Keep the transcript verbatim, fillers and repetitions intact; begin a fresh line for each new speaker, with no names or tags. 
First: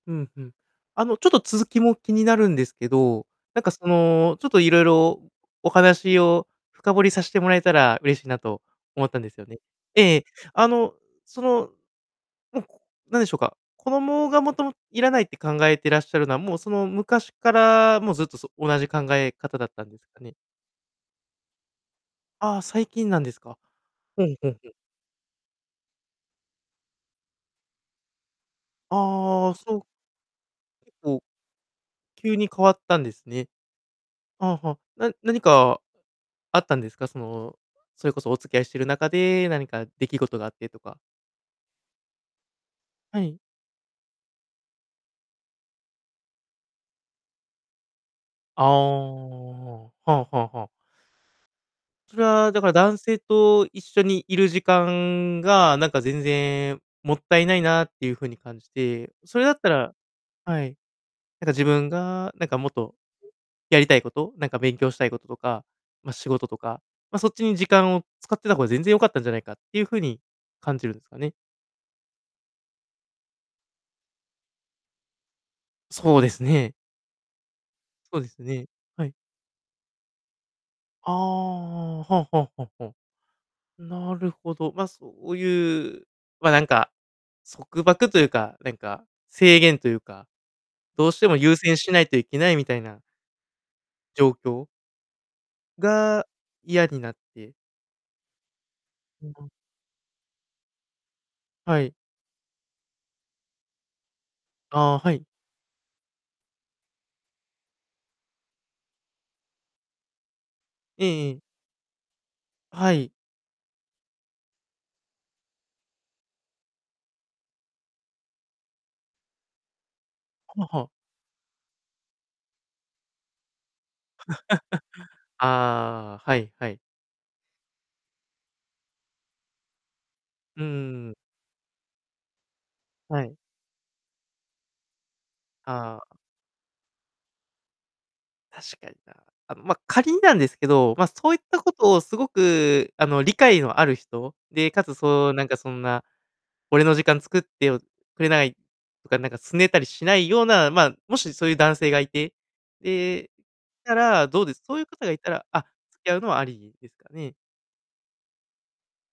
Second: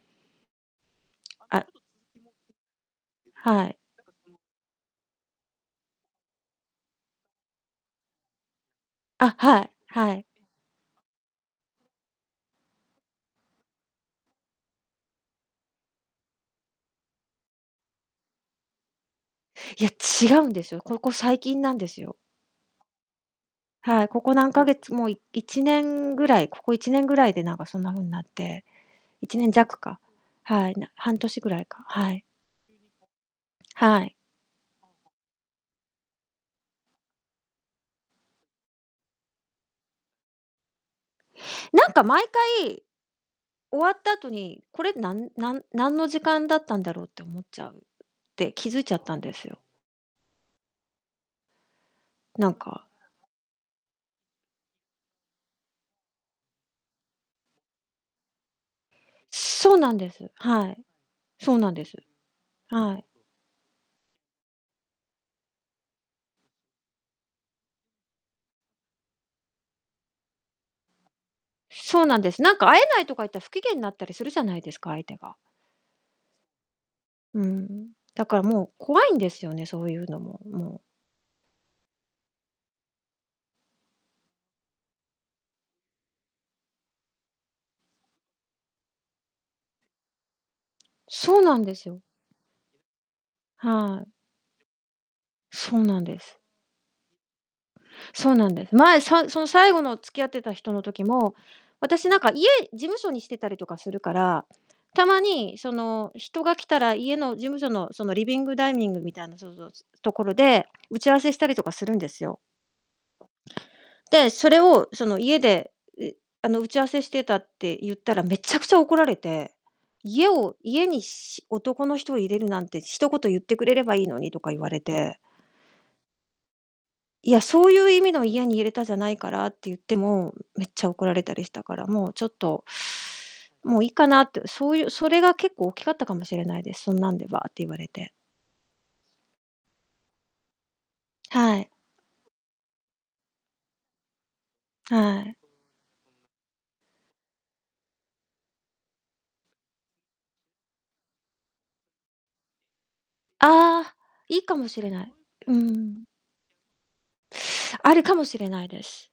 うん、ふん。あのちょっと続
あ。
きも気になるんですけど、なん
は
か
い。
そのちょっといろいろお話を深掘りさしてもらえたら嬉しいなと思ったんで
あ、
すよ
は
ね。
い、は
え
い。
え、あの、その、うん、なんでしょうか。子供がもともいらないって考えてらっしゃるのは、もうその昔からもうずっと、そ同じ考え方だっ
い
た
や、
んですか
違
ね。
うんですよ。ここ最近なんですよ。
あ、最近なんですか。
はい、こ
ほん
こ
ほ
何
ん
ヶ
ほん。
月、もういいちねんぐらい、ここいちねんぐらいでなんかそんな風になって、いちね
あ
ん
あ、そ
弱
う。
か。はい、な
え。
半
おう。
年ぐらいか、はい。
急に変わったんですね。
はい。
ああ、はあ、な何かあったんですか？その、それこそお付き合いしてる中で何か出来事があってとか。
なんか毎回、
はい。
終わった後に、これなんなんなんの時間だったんだろうって思っちゃうって
あ、
気づいちゃったんですよ。
おお、はあはあはあ。それ
な
は
ん
だから
か
男性と一緒にいる時間がなんか全然もったいないなっていうふうに感じて、それだった
そうな
ら、
んです。
は
は
い、
い、
なんか
そう
自
なんで
分
す。
がなんかもっと、う
はい。
やりたいこと、なんか勉強したいこととか、ま、仕事とか、ま、そっちに時間を使ってた方が全然よかったんじゃないかっていうふうに感じるんですかね。
そうなんです。なんか会えないとか言ったら、不機嫌なったりするじゃないですか、相手が。
そうですね。
うん、
そう
だ
で
か
す
らも
ね、
う怖
は
い
い。
んですよね、そういうのも、もう。
あお、はあはあはあ、ほん。なるほど、ま、そういう、ま、なんか束縛というか、なんか制限というか、どうしても
そう
優
なんで
先
す
しな
よ。
いといけないみたいな
はい。
状況
そうなんで
が
す。
嫌になって。
そうなんです。前さその
[unintelligible]
最後の付き合ってた人の時も
はい。
私なんか家事務所にしてたりとかするから、
あ、
た
は
ま
い。
にその、人が来たら家の事務所のそのリビングダイニングみたいなぞぞつつところで打
え
ち合わ
ええ
せし
え。
たりとかするんですよ。
あ、はい。
で、それをその「家で、うえあの打ち合わせしてた」って言ったら、めちゃくちゃ怒られて、「家を
はあは
家
あ。
にし男の人を入れるなんて一言言ってくれればいいのに」と か言われて。
ああ、はいはい。
「いや、そういう意味の家に入れたじゃないから」って言っても、
う
めっちゃ怒
ー
ら
ん。
れたりしたから、もうちょっと
はい。
もういいかなって、そういうそれが結構大きかっ
あ
たか
あ。
もしれないです。そんなんでばって言われて。
確かにな。あん、ま、仮になんですけど、ま、そういっ
は
た
い。
ことをすごく、あの、理解のある人、で、かつ
は
そう
い。
なんかそんな俺の時間作ってよくれないとか、なんか拗ねたりしないような、まあ、もしそういう男性がいてで、
あ
た
あ、
ら
い
ど
い
うで
か
す、
も
そう
し
いう
れな
方が
い。
いたら、
う
あ、付
ん。
き合うのはありですかね。
あるかもしれないです。